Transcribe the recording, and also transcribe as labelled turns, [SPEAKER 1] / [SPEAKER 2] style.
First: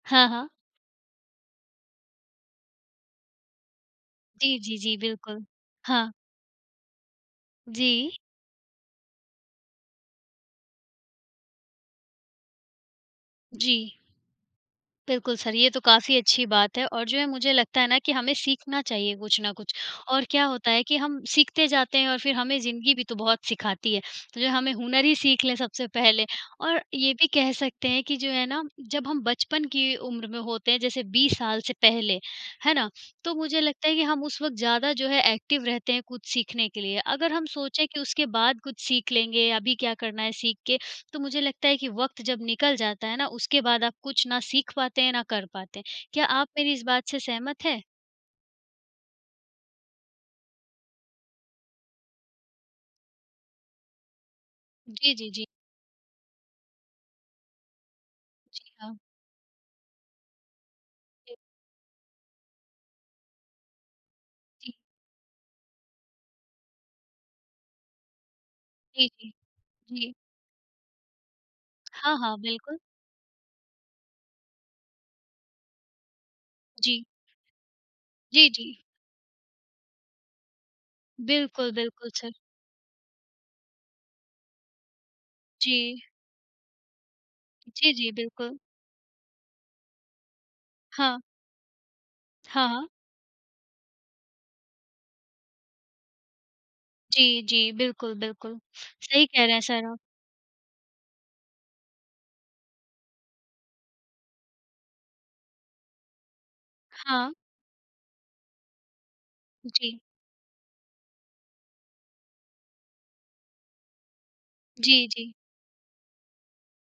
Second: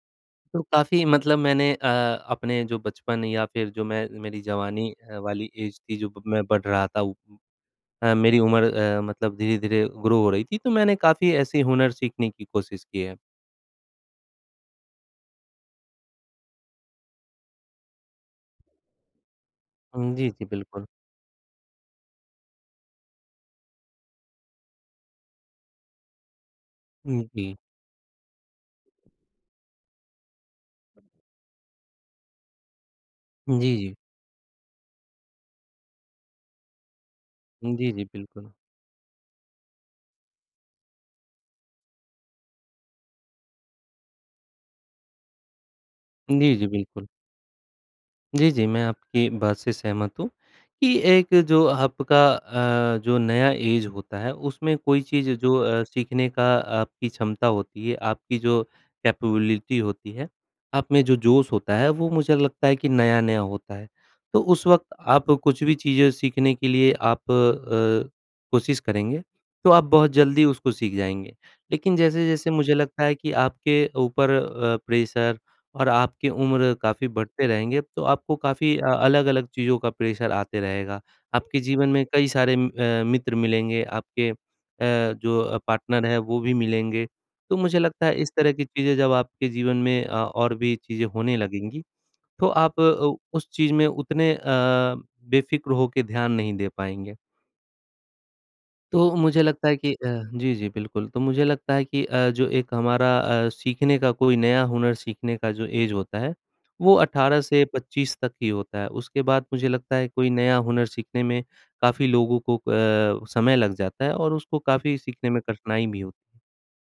[SPEAKER 1] हाँ, हाँ।
[SPEAKER 2] तो काफ़ी मतलब मैंने अ, अपने जो बचपन या फिर जो मैं मेरी
[SPEAKER 1] जी, जी,
[SPEAKER 2] जवानी
[SPEAKER 1] जी,
[SPEAKER 2] अ,
[SPEAKER 1] बिल्कुल,
[SPEAKER 2] वाली एज़ थी,
[SPEAKER 1] हाँ।
[SPEAKER 2] जब मैं बढ़ रहा था उ
[SPEAKER 1] जी।
[SPEAKER 2] अ, मेरी उम्र अ, मतलब धीरे-धीरे ग्रो हो रही थी, तो मैंने काफ़ी ऐसे हुनर सीखने की कोशिश की है।
[SPEAKER 1] जी। बिल्कुल सर ये तो काफ़ी अच्छी बात है और जो है मुझे लगता है ना कि हमें सीखना चाहिए कुछ ना कुछ।
[SPEAKER 2] उम,
[SPEAKER 1] और
[SPEAKER 2] जी,
[SPEAKER 1] क्या
[SPEAKER 2] जी,
[SPEAKER 1] होता है
[SPEAKER 2] बिल्कुल।
[SPEAKER 1] कि हम सीखते जाते हैं और फिर हमें ज़िंदगी भी तो बहुत सिखाती है, तो जो हमें हुनर ही सीख लें सबसे पहले। और ये
[SPEAKER 2] उम,
[SPEAKER 1] भी कह
[SPEAKER 2] जी।
[SPEAKER 1] सकते हैं कि जो है ना, जब हम बचपन की उम्र में होते हैं, जैसे 20 साल से पहले, है ना? तो
[SPEAKER 2] जी,
[SPEAKER 1] मुझे लगता
[SPEAKER 2] जी।
[SPEAKER 1] है कि हम उस वक़्त ज़्यादा जो है एक्टिव रहते हैं कुछ सीखने के लिए। अगर हम सोचें
[SPEAKER 2] जी,
[SPEAKER 1] कि
[SPEAKER 2] जी,
[SPEAKER 1] उसके
[SPEAKER 2] बिल्कुल।
[SPEAKER 1] बाद कुछ सीख लेंगे, अभी क्या करना है सीख के, तो मुझे लगता है कि वक़्त जब निकल जाता है ना, उसके बाद आप कुछ ना सीख पाते हैं, ना कर पाते हैं। क्या आप
[SPEAKER 2] जी, जी,
[SPEAKER 1] मेरी इस
[SPEAKER 2] बिल्कुल।
[SPEAKER 1] बात से सहमत हैं?
[SPEAKER 2] जी, जी, मैं आपकी बात से सहमत हूँ, कि एक जो आपका अ, जो नया एज़ होता है, उसमें कोई
[SPEAKER 1] जी,
[SPEAKER 2] चीज़
[SPEAKER 1] जी, जी।
[SPEAKER 2] जो अ, सीखने का आपकी क्षमता होती है, आपकी जो
[SPEAKER 1] जी हाँ।
[SPEAKER 2] कैपेबिलिटी होती है, आप में जो
[SPEAKER 1] जी।
[SPEAKER 2] जोश होता है, वो मुझे लगता है कि नया-नया होता है। तो उस
[SPEAKER 1] जी।
[SPEAKER 2] वक़्त आप कुछ भी चीज़ें सीखने के लिए आप अ, कोशिश
[SPEAKER 1] जी,
[SPEAKER 2] करेंगे,
[SPEAKER 1] जी।
[SPEAKER 2] तो आप बहुत
[SPEAKER 1] जी।
[SPEAKER 2] जल्दी उसको सीख जाएँगे। लेकिन
[SPEAKER 1] हाँ, हाँ,
[SPEAKER 2] जैसे-जैसे मुझे
[SPEAKER 1] बिल्कुल।
[SPEAKER 2] लगता है कि आपके ऊपर अ, प्रेशर और आपकी उम्र
[SPEAKER 1] जी।
[SPEAKER 2] काफ़ी बढ़ते रहेंगे, तो आपको
[SPEAKER 1] जी,
[SPEAKER 2] काफ़ी
[SPEAKER 1] जी।
[SPEAKER 2] अ, अलग-अलग चीज़ों का प्रेशर आता रहेगा। आपके
[SPEAKER 1] बिल्कुल,
[SPEAKER 2] जीवन में
[SPEAKER 1] बिल्कुल,
[SPEAKER 2] कई
[SPEAKER 1] सर।
[SPEAKER 2] सारे म अ, मित्र मिलेंगे, आपके अ, जो
[SPEAKER 1] जी।
[SPEAKER 2] पार्टनर हैं, वो भी मिलेंगे। तो मुझे
[SPEAKER 1] जी,
[SPEAKER 2] लगता
[SPEAKER 1] जी,
[SPEAKER 2] है इस तरह
[SPEAKER 1] बिल्कुल।
[SPEAKER 2] की चीज़ें जब आपके जीवन में अ, और भी चीज़ें
[SPEAKER 1] हाँ।
[SPEAKER 2] होने लगेंगी, तो
[SPEAKER 1] हाँ,
[SPEAKER 2] आप
[SPEAKER 1] हाँ।
[SPEAKER 2] अ, उस चीज़ में उतने अ, बेफ़िक्र होके ध्यान नहीं दे पाएँगे।
[SPEAKER 1] जी, जी, बिल्कुल, बिल्कुल,
[SPEAKER 2] तो
[SPEAKER 1] सही
[SPEAKER 2] मुझे
[SPEAKER 1] कह रहे हैं
[SPEAKER 2] लगता है
[SPEAKER 1] सर
[SPEAKER 2] कि अ,
[SPEAKER 1] आप।
[SPEAKER 2] जी, जी बिल्कुल। तो मुझे लगता है कि अ, जो एक हमारा अ, सीखने का कोई नया हुनर सीखने का जो एज़ होता है, वो
[SPEAKER 1] हाँ।
[SPEAKER 2] 18 से 25 तक ही होता है। उसके बाद मुझे लगता
[SPEAKER 1] जी।
[SPEAKER 2] है कोई नया हुनर सीखने में काफ़ी लोगों को अ, समय लग जाता है और उसको काफ़ी
[SPEAKER 1] जी,
[SPEAKER 2] सीखने
[SPEAKER 1] जी।
[SPEAKER 2] में कठिनाई भी हो।